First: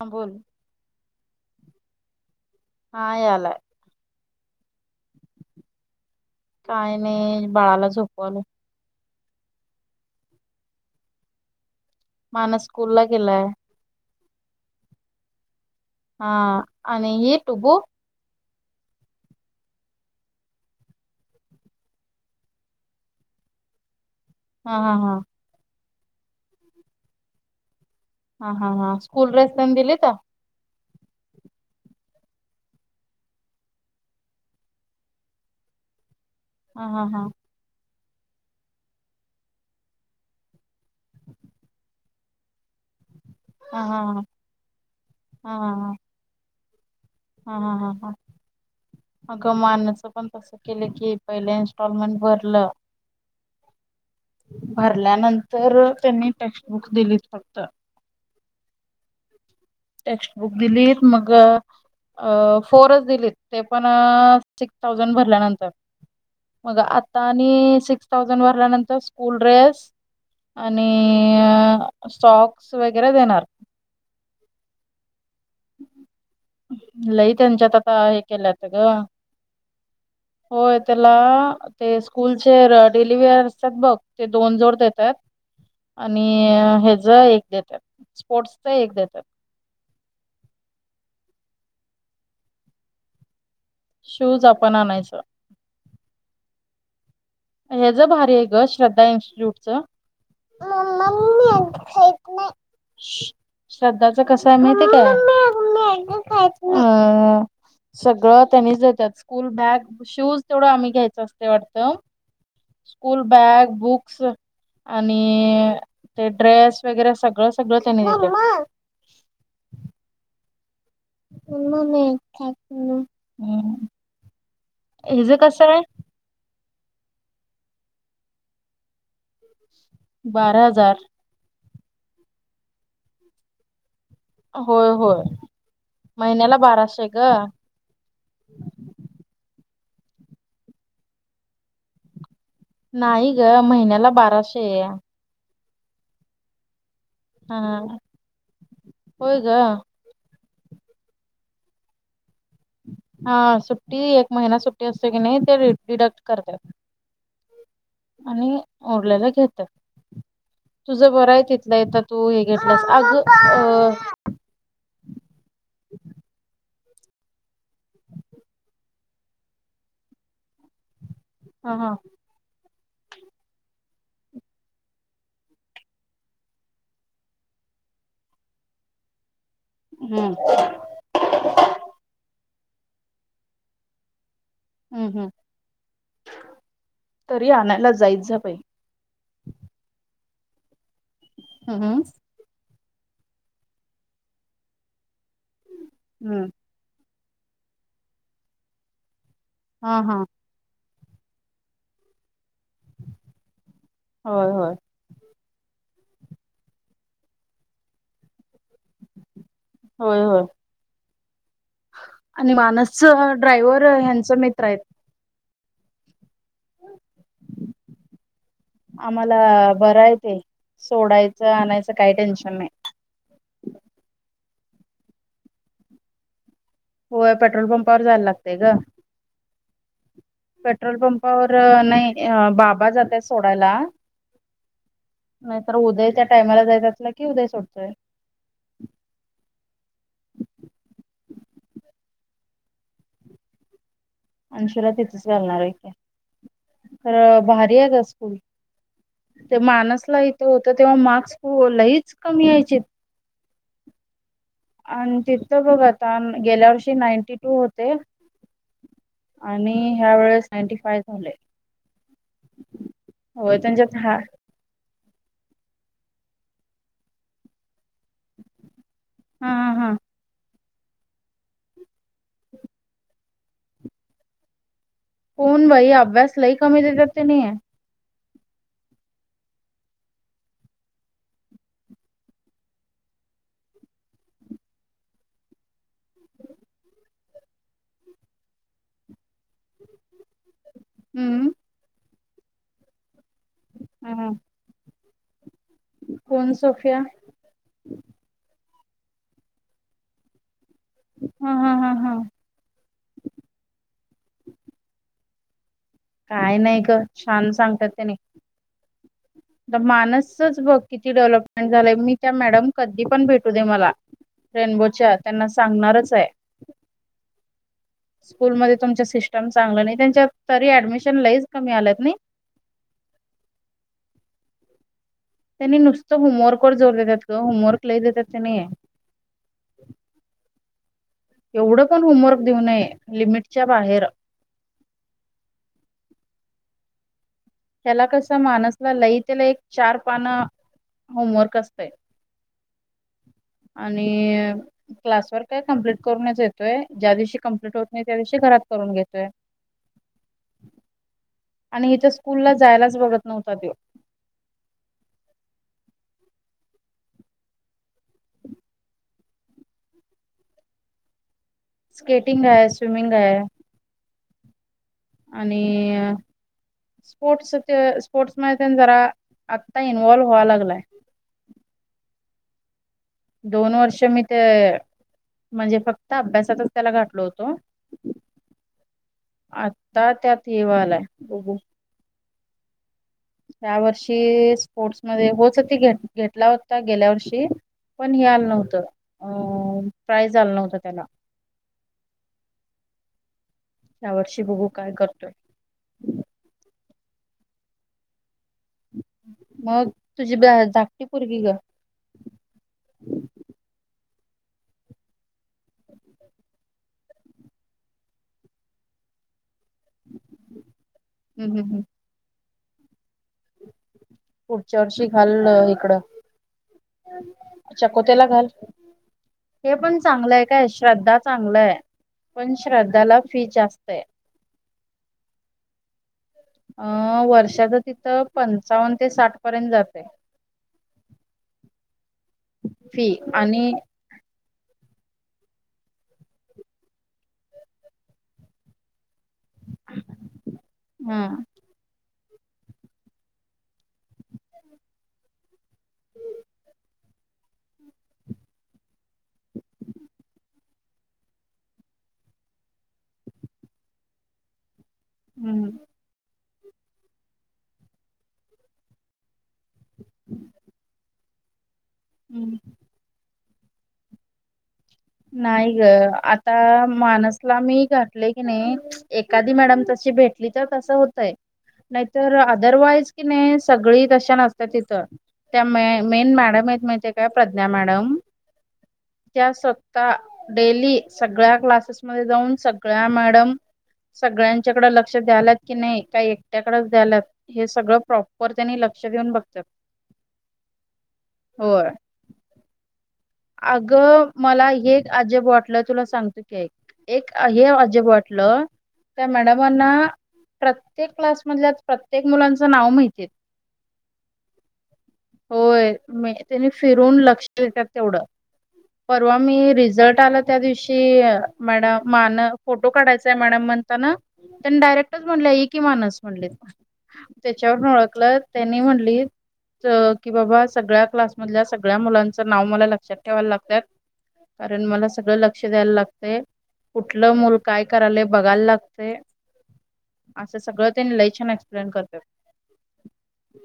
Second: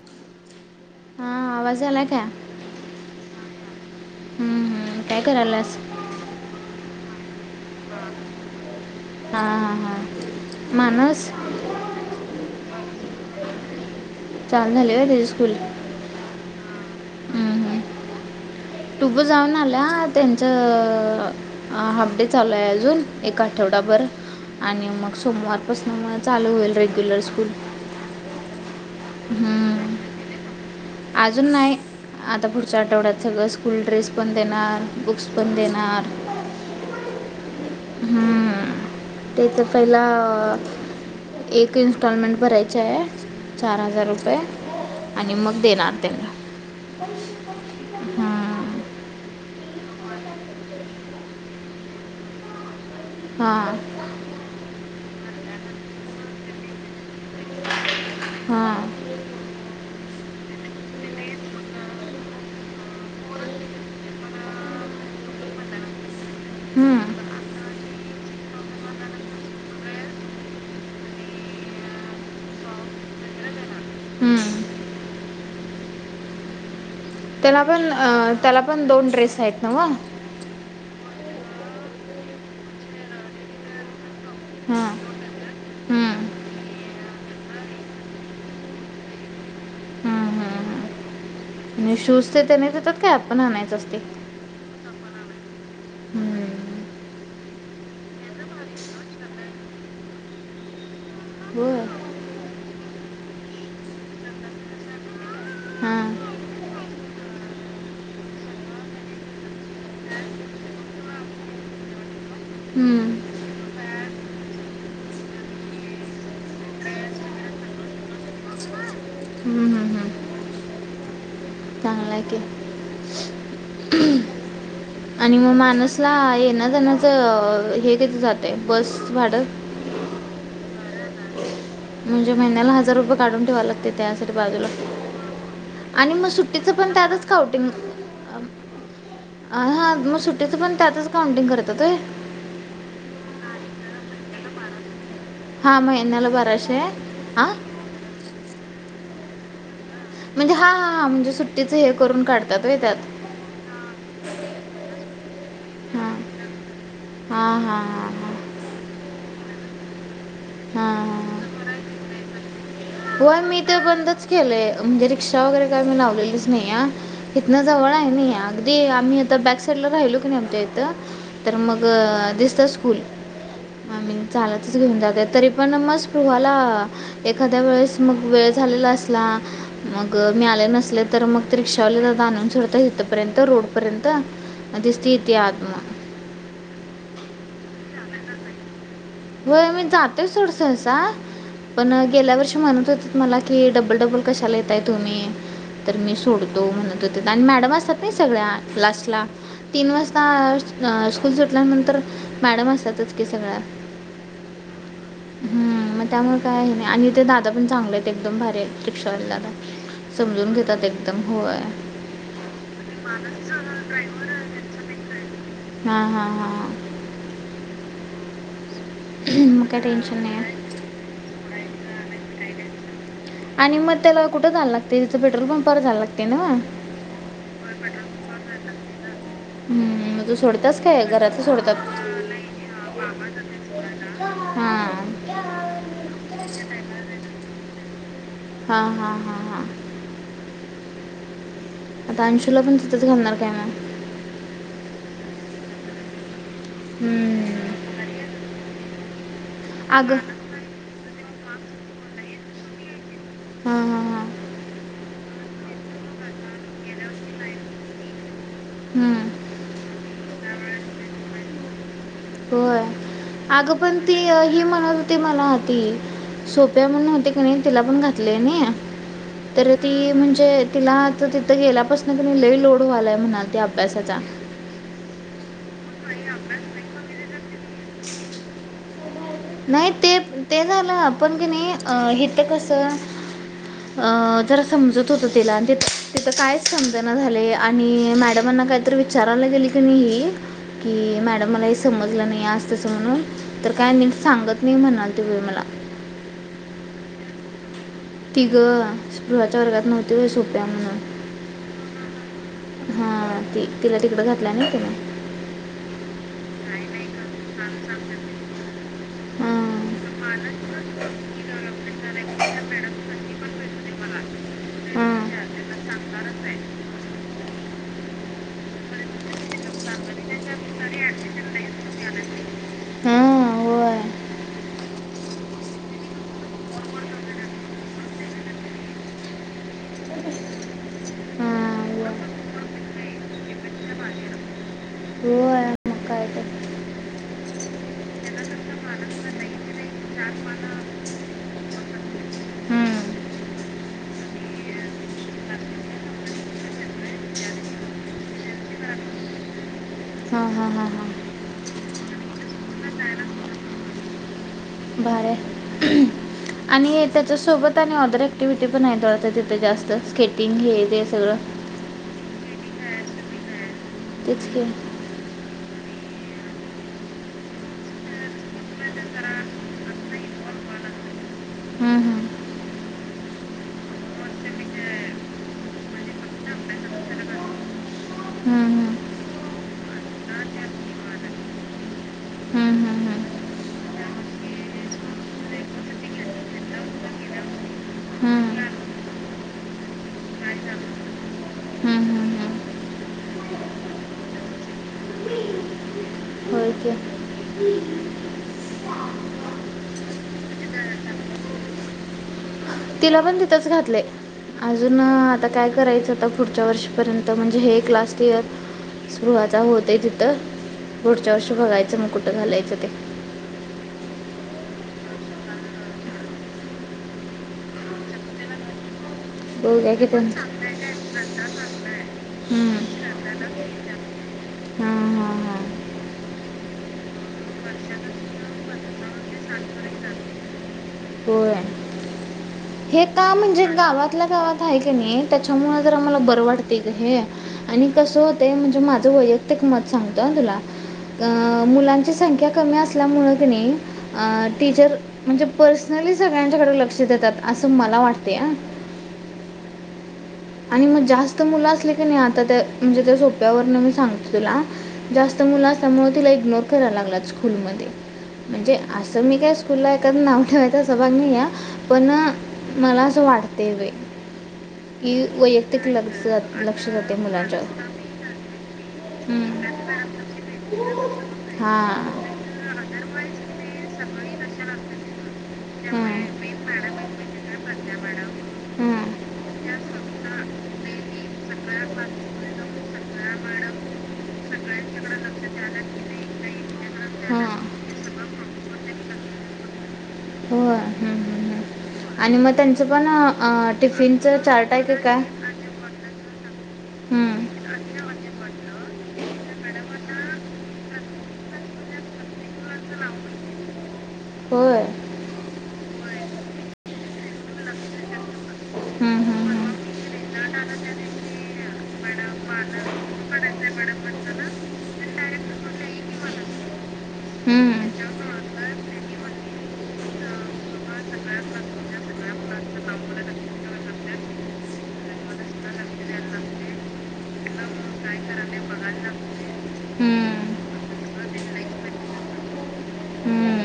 हां बोल. हा आवाज आलाय का? हा यालाय हम्म हम्म काय करायलास? काय नाही बाळाला झोपवलं. हा हा, हा, मानस मानस स्कूल ला गेलाय. छान झालंय हं डे स्कूल हा आणि ये टुबो टिब्बू जाऊन आला त्यांच हाफ डे चालूय अजून एक आठवडाभर. हा आणि हा मग हा सोमवार पासून म चालू होईल रेग्युलर स्कूल. हा हा. स्कूल ड्रेस त्याने दिले का? आजून नाही आता पुढच्या आठवड्यात सगळं स्कूल ड्रेस पण देणार बुक्स पण देणार. हा हा हा. हम्म ते तर पहिला एक इन्स्टॉलमेंट भरायचे आहे. चार हा हा हजार हा रुपये आणि हा मग हा हा देणार त्यांना. हा हा हा हा. हां अगं मानचं पण तसं केलं की पहिले इन्स्टॉलमेंट भरलं. हां. भरल्यानंतर त्यांनी टेक्स्टबुक दिलीत फक्त. हा. टेक्स्टबुक दिलीत मग फोरच दिलीत ते पण सिक्स थाउजंड भरल्यानंतर मग हं, आता आणि सिक्स थाउजंड भरल्यानंतर स्कूल ड्रेस आणि सॉक्स वगैरे देणार. हं. [inaudible] त्याला त्यांच्यात पण आता अ हे त्याला केल्यात ग पण दोन ड्रेस आहेत नव्हं. होय त्याला ते स्कूलचे डेलीवेअर असतात बघ ते दोन जोड हां देतात आणि हं, हच एक देतात स्पोर्ट्सच एक देतात. हं, हं, हं. आणि शूज तेन त्याने देतात काय आपणा आणायचं. असते शूज आपण आणायच. हं. [inaudible] हेज भारी हाय ग श्रद्धा इन्स्टिट्यूट च होय श्रद्धाच कस हाय हां माहिती काय सगळं त्यांनीच देतात, स्कूल बॅग शूज तेवढ आम्ही घ्यायच असतय वाटत. हं, स्कूल बॅग बुक्स आणि ते ड्रेस वगैरे सगळं सगळं त्यांनी दिलेत. हं, हं, हं. चांगलं आहे की [unintelligible] हिज आणि मग कसं आहे मानूसला येन. हे किती जातय बस भाडं. बारा हजार. म्हणजे महिन्याला हजार रुपये काढून ठेवाय लागतय. त्यासाठी बाजूला होय होय आणि मग महिन्याला सुट्टीच पण बाराशे ग त्यातच काउंटिंग अ हा मग सुटीच पण त्यातच काउंटिंग करतात होय. नाही ग महिन्याला बाराशे. हा महिन्याला बाराशे. हां हा. होय ग. म्हणजे हा हा म्हणजे सुट्टीचं हे करून काढ. काढत्यात त्यात होय त्यात. हा सुट्टी एक महिना सुट्टी असते कनी त्यात तर हां डिडक्ट करतात. हां हां हां हां आणि ओरलेला घेतात तुझ बरं आहे, तिथल्या तिथं तू घेतलंस अग हो अ मी ते बंदच केलंय म्हणजे रिक्षा वगैरे काय मी लावलेलीच नाही हाय. इथन जवळ आहे ना अगदी आम्ही आता बॅक साईड ला राहिलो की नाही आमच्या इथं. तर हा मग हा दिसतस. फुल आणि चालतच घेऊन जात्यात तरी पण मग स्पृहाला एखाद्या वेळेस. मग वेळ झालेला असला. मग हम्म मी आले नसले तर मग ते रिक्षावाले ज आणून सोडतात. इथपर्यंत रोडपर्यंत. आणि तिचं हम्म ती हम्म येते आत मग. तरी आणायला जाईच बाई. हो मी जातोय सोड सहसा. हम्म पण गेल्या वर्षी म्हणत होतो. मला कि डबल, डबल कशाला येताय तुम्ही. तर मी हम्म सोडतो म्हनून. आणि मॅडम असतात ना सगळ्या लास्टला. तीन हा हा वाजता. अ स्कूल सुटल्यानंतर मॅडम असतातच की सगळ्या. होय, होय. हम् मग त्यामुळे काय नाही आणि तेे दादा पण चांगले आहेत एकदम भारी. रिक्षावाले दादा होय होय समजून घेतात. एकदम होय आणि मानस ड्रायव्हर ह्यांचा मित्र आहेत. हा, हा, हा, ह. आम्हाला मग काय बरं आहे टेन्शन नाही ते सोडायचं आणायचं काही टेन्शन नाही. आणि मग त्याला कुठं जायला लागते तिथं पेट्रोल पंपावर जायला लागतया नव्हं. होय पेट्रोल पंपावर जायला लागतय ग. हम्म. तू सोडतास पेट्रोल काय घरातलं पंपावर सोडतात नाही बाबा जातय सोडायला हां नाहीतर उदय त्या टायमाला जाईत असलं कि उदय सोडतोय. हां हां हां हां आता अंशूला पण तिथंच घालणार काय मग. अनशुला तिथेच घालणार आहे. खर भारी आहे. हम्म. ग स्कूल त्या अगं माणसला इथे होत, तेव्हा मार्क्स. हो लईच कमी यायचीत. हा, हा, हा. आणि तिथथं बघ आता गेल्या वर्षी नाईंटी टू होते. हम्म. आणि ह्या वेळेस. नाईंटी फाय झाले. होय होय अगं त्यांच्यात पण हा ती ही म्हणत होती. ती म्हणत हाती सोप्या म्हणून होते कनी. तिला पण घातले या नई हा हा तर हा ती म्हणजे. तिला तर तिथं गेल्यापासन लई लोड व्हालाय म्हणालती अभ्यासाचा. पण बाई अभ्यासलाही कमी देतात तेनी. नाही ते ते झालं पण कनी अ हेिथ कसं अ जरा समजत होत तिला, ति तिथं कायच समजना झाले आणि मॅडमांना काहीतरी विचारायला गेली कणी ही कि हम्म मॅडम मला हे समजत. समजल नाही आज तस म्हनून तर काय. हम्म सांगत नाही म्हणालती. ती बाई मला. कोण सोफिया. ती ग स्पृहाच्या वर्गात नव्हती होय ग सोफिया म्हणून हा हा हा हा हा ती तिला तिकड घातल्या ना तिने. काय नाही ग. छान सांगतात त्याने हां माणसच बघ किती डेव्हलपमेंट झालंय मी त्या मॅडम कधी पण भेटू दे मला. रेनबोच्या त्यांना सांगणारच आहे. त्यांना सांगणारच आहे, स्कूलमध्ये तुमच्या सिस्टम चांगला नाही, तेच्यात तरी ऍडमि ऍडमिशन लईच कमी आलात नाही. हम्म होय. त्यांनी नुसतं होमवर्क व जोर देतात ग होमवर्क लई देतात त्यांनी. हा एवढं पण व- होमवर्क देऊ नये लिमिटच्या बाहेर. होय मग काय तर त्याला कस माणसला लय त्याला एक चार पान होमवर्क असतय हम्म. आणि क्लास वर काय कमप्लट करूनच येतोय ज्या दिवशी कमप्लीट होत नाही, त्या दिवशी घरात करून घेतोय. हा हा हा हा आणि हित स्कूलला जायलाच बघत नव्हता तो. भारी हाय आणि त्याच्यासोबत. आणि अदर एक्टिव्हटी पण आहेत वाटत. तिथे जास्त स्केटिंग हे ते सगळं. स्केटिंग आहे स्विमिंग हाय. तेच की आणि स्पोर्टस स्पोर्ट्स मध्ये तेन जरा आता इन्वॉल्व व्हाय लागलाय. हम्म, हम्म. दोन वर्ष मी ते म्हणजे फक्त अभ्यासातच त्याला घातलो होतो हम्म, आता त्यात हे व्हायलाय हम्म. हम्म, हम्म, त्या वर्षी स्पोर्ट्समध्ये होच ते घेतला होता, गेल्या वर्षी पण हे आलं हम्म. नव्हतं अं प्राईज आलं नव्हत त्याला. हम्म, हम्म, हम्म. ह्यावर्षी बघू काय करतोय. होय की मग तुझी धाकटी पोरगी ग. तिला पण तिथच घातलं अजून आता काय करायचं आता पुढच्या वर्षीपर्यंत म्हणजे हे एक लास्ट इयर सुरुवात. होत तिथं पुढच्यावर्षी हम्म हम्म बघायचं मग कुठं घालायचं. ते. पुढच्या वर्षी घाल इकडं चकोतेला घाल. हे बघूया पण की चांगलंय हां काय श्रद्धा चांगलंय पण श्रद्धाला फी जास्त आहे. हां हां हां अ वर्ष. वर्षाचं तिथं पंचावन्न ते साठ पर्यंत जात. [unintelligible] हो हे फी का म्हणजे आणि गावातल्या गावात हाय. कनी त्याच्यामुळे जरा मला बरं वाटत ग हे आणि कस होतय म्हणजे मा माझं वैयक्तिक मत सांगतो हा तुला. हा मुलान मुलांची संख्या कमी असल्यामुळे कनी अ टीचर म्हणजे. पर्सनली सगळ्यांच्याकडे लक्ष देतात असं मला वाटतय हा. आणि मग जास्त मुलं असली की नाही आता त्या म्हणजे त्या सोप्यावरन मी सांगतो तुला. जास्त हम्म मुला असल्यामुळ तीला इग्नोर. कराय लागल्यात स्कूलमध्ये, म्हणजे असं मी काय स्कूलला एखाद्या नाव ठेवायचा असाभाग नाहीं हाय. पण हम्म मला असं वाटत. ते व्हय. नाही ग आता जाते माणसला मुलांच्या मी घातले की नाही एखादी हम्म मॅडम तशी भेटली तर तसं होतय हां. नाहीतर आदरवाईज कि नाही सगळी तशी नसतात तिथं. त्या म मेन मॅडम आहेत म्हणजे काय प्रज्ञा मॅडम हम्म. त्या स्वतः. आता डेली सगळ्या क्लासेसमध्येध्ये जाऊन सगळ्या मॅडम सगळ्यांच्याकडे लक्ष द्यालात की नाही काही एकट्याकडेच द्यालात हां. हे सगळं प्रॉपर त्यांनी लक्ष. लक्ष देऊन बघतात. हो हम् होय हम्म् आणि मग त्यांचं पण अ, आणि अगं टिफिनचं मला चार्ट आहे का हे काय अजब वाटलं तुला सांगतो की ऐक सांगते. एक हम्म. हे अजब त्या मॅडमांना प्रत्येक क्लासमधल्या प्रत्येक मुलांच नाव माहिती आहेत. होय होय. म त्यांनी फिरून लक्ष देतात. तेवढ हम्म परवा हम्म हम्म. मी रिझल्ट आला त्या हम्म. दिवशी मॅडम मान फोटो काढायचाय मॅडम म्हणताना त्यांनी डायरेक्टच म्हणले कि मानस म्हणली त्याच्यावर ओळखलं त्यांनी म्हणली की बाबा सगळ्या क्लासमधल्या सगळ्या मुलांच नाव मला लक्षात ठेवाय लागतात कारण मला सगळ लक्ष द्यायला लागते, कुठलं मूल काय करायल बघायला लागते, हम्म. अस सगळं ते लय छान एप्लेन करतात. हम्म.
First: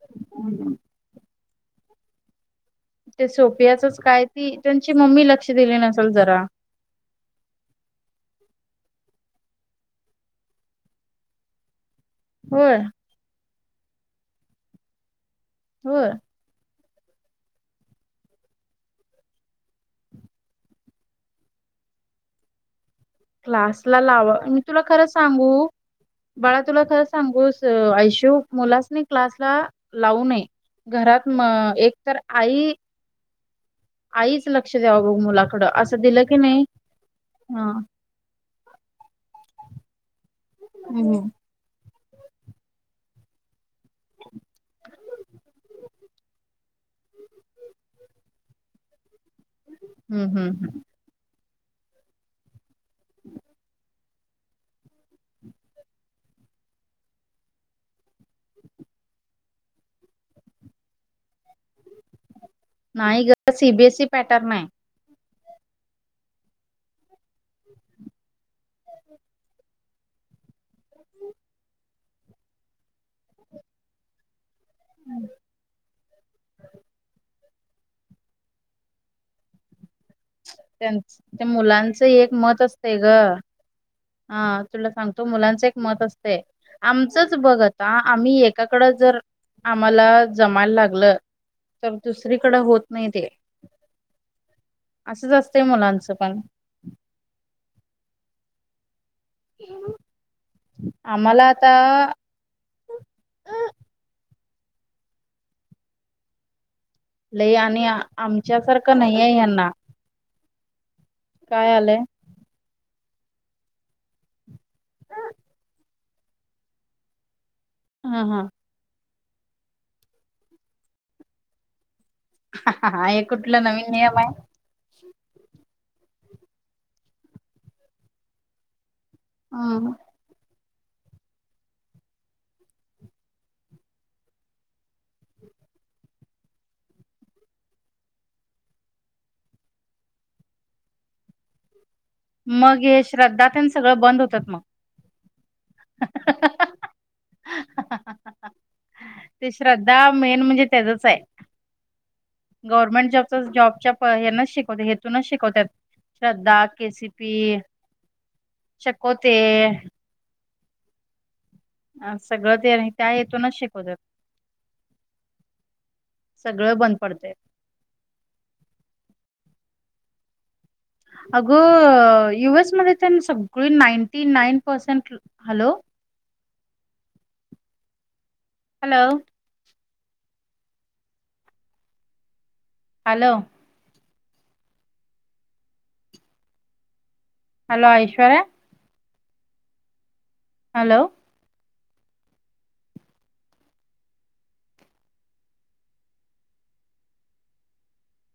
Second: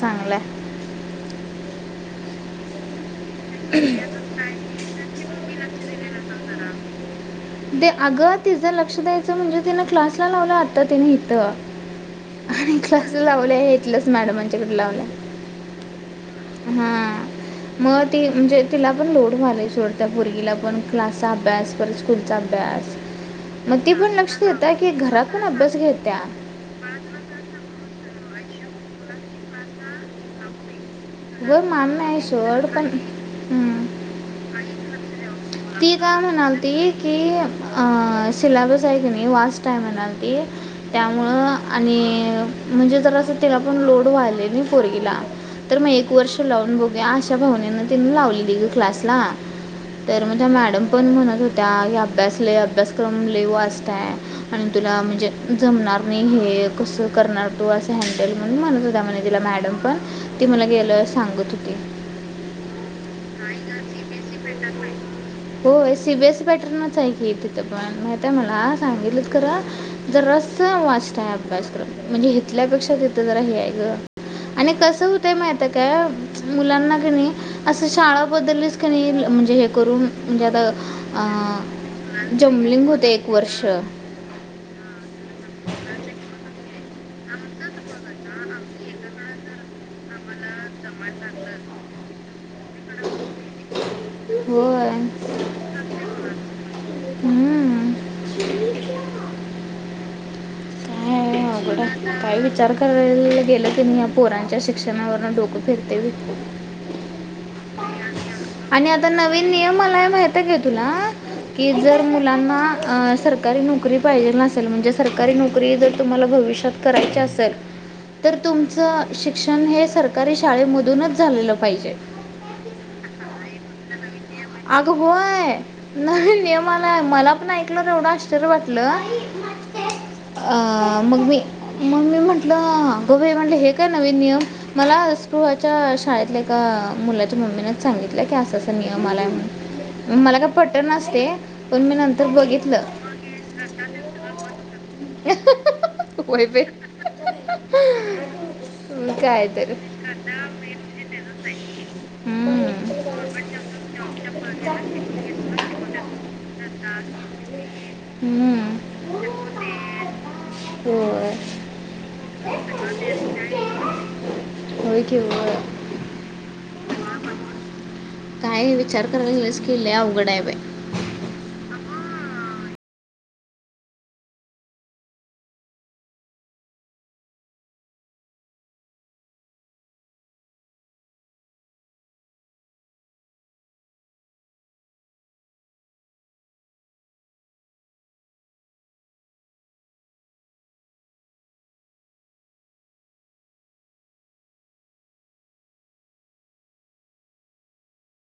चांगलंय. ते सोपियाचच काय ती त्यांची मम्मी लक्ष दिली नसेल जरा. ते अग तिचं लक्ष द्यायचं म्हणजे तिनं क्लासला लावलं आता तिने हथं. आम्ही होय क्लासला लावले आहेत. तलंच मॅडम आच्याकडे लावलं. होय. हा मग ती म्हणजे तिला पण लोड व्हायल सोड त्या मुर्गीला पण क्लासचा अभ्यास पण स्कूलचा अभ्यास. मग ती क्लासला पण लावा लक्ष मी देत्या तुला की खरं घरात पण सांगू अभ्यास घेत्या. बाळा तुला खरं सांगू आयशू मुलासनी क्लासला लावू नये. घरात म वर मान एक तर नाही आई सोड पण हं. आईच लक्ष द्यावं बघ मुलाकडं, ती असं काय दिलं की नाही ह. सिलाबस आहे क नाही वास्ट हाय म्हनालती. हम्म त्यामुळ आणि म्हणजे जरास तीला पण लोड व्हालागलय नाही पोरीला तर मग एक वर्ष लावून बघूया अशा भावनेनं तिने लावलेली ग क्लासला. हम्म तर हम्म माझ्या हम्म. मॅडम पण म्हणत होते त्या अभ्यास लयी अभ्यासक्रम लयी वास्त आहे. आणि तुला म्हणजे जमणार नाही, हे कसं करणार तू असं हॅडल म्हणून म्हणत होत म्हणे तिला मॅडम पण ती मला गेलं सांगत होती. नाही गर सीबीएसई पॅटर नाय. होय सीबीएसईी पॅटर्नच आहे की तिथं पण माहितय मला सांगितलच खरं जरास वास्ट हाय अभ्यासक्रम म्हणजे हेतल्यापेक्षा तिथं जरा हे आहे गं. आणि कसं होतंय माहित काय मुलांना कणी असं शाळाबदलीस कणी म्हणजे हे करून म्हणजे त्यां आता मुलांचं एक मत जम्बलिंग असते ग होतं एक वर्ष हा तुला सांगतो मुलांच एक मत असते आमचच बघ आता आम्ही एकाकड जर आम्हाला जमायला लागल तर दुसरीकड होत नाही ते. होय. असंच असतंय मुलांचं पण. हम्म. हम् अघड हाय काय विचार करायला गेलं कणी या पोरां च्या शिक्षणावरून डोकं फिरते बाई. लई आणि आणि आमच्यासारखं नाही आहे यांना. आता घे तूला. कि जर मुलांना अ सरकारी नोकरी पाहिजे चल म्हणजे सरकारी नोकरी जर तुम्हाला भविष्यात करायची असेल ह तर हा तुमचं शिक्षण हे सरकारी शाळेमधूनच झालेलं पाहिजे. हा हे कुठलं नवीन नियम आहे. अग होय. नाही नियमाला मला पण ऐकलं र एवढं आश्चर्य वाटलं. हम अ मग मी मम्मी म्हटलं अगं बाई म्हटलं हे काय नवीन नियम मला स्पुहाच्या शाळेतल्या एका मुलाच्या मम्मीनेच सांगितलं की असा अस नियम मला मला काय पटनाच ते पण मी नं मग हे श्रद्धा तेन सगळं बंद होतात मग. इ काय ते तर श्रद्धा मेन म्हणजे त्याचच आहे हम्म. गवर्मेंट जॉब जॉबच्या हे नच शिकवते हेतूनच शिकवतात श्रद्धा, केसिपी, हम्म. चकोते. होय. अ सगळं ते त्या हेतूनचं शिकवतात होय की होय सगळं बंद पडते. काय विचार कराय लागलीस की लयी आवघड आहे बाई. अगं यूएस मध्ये तर सगळी ninety nine percent hello hello hello hello Aishwarya. Hello.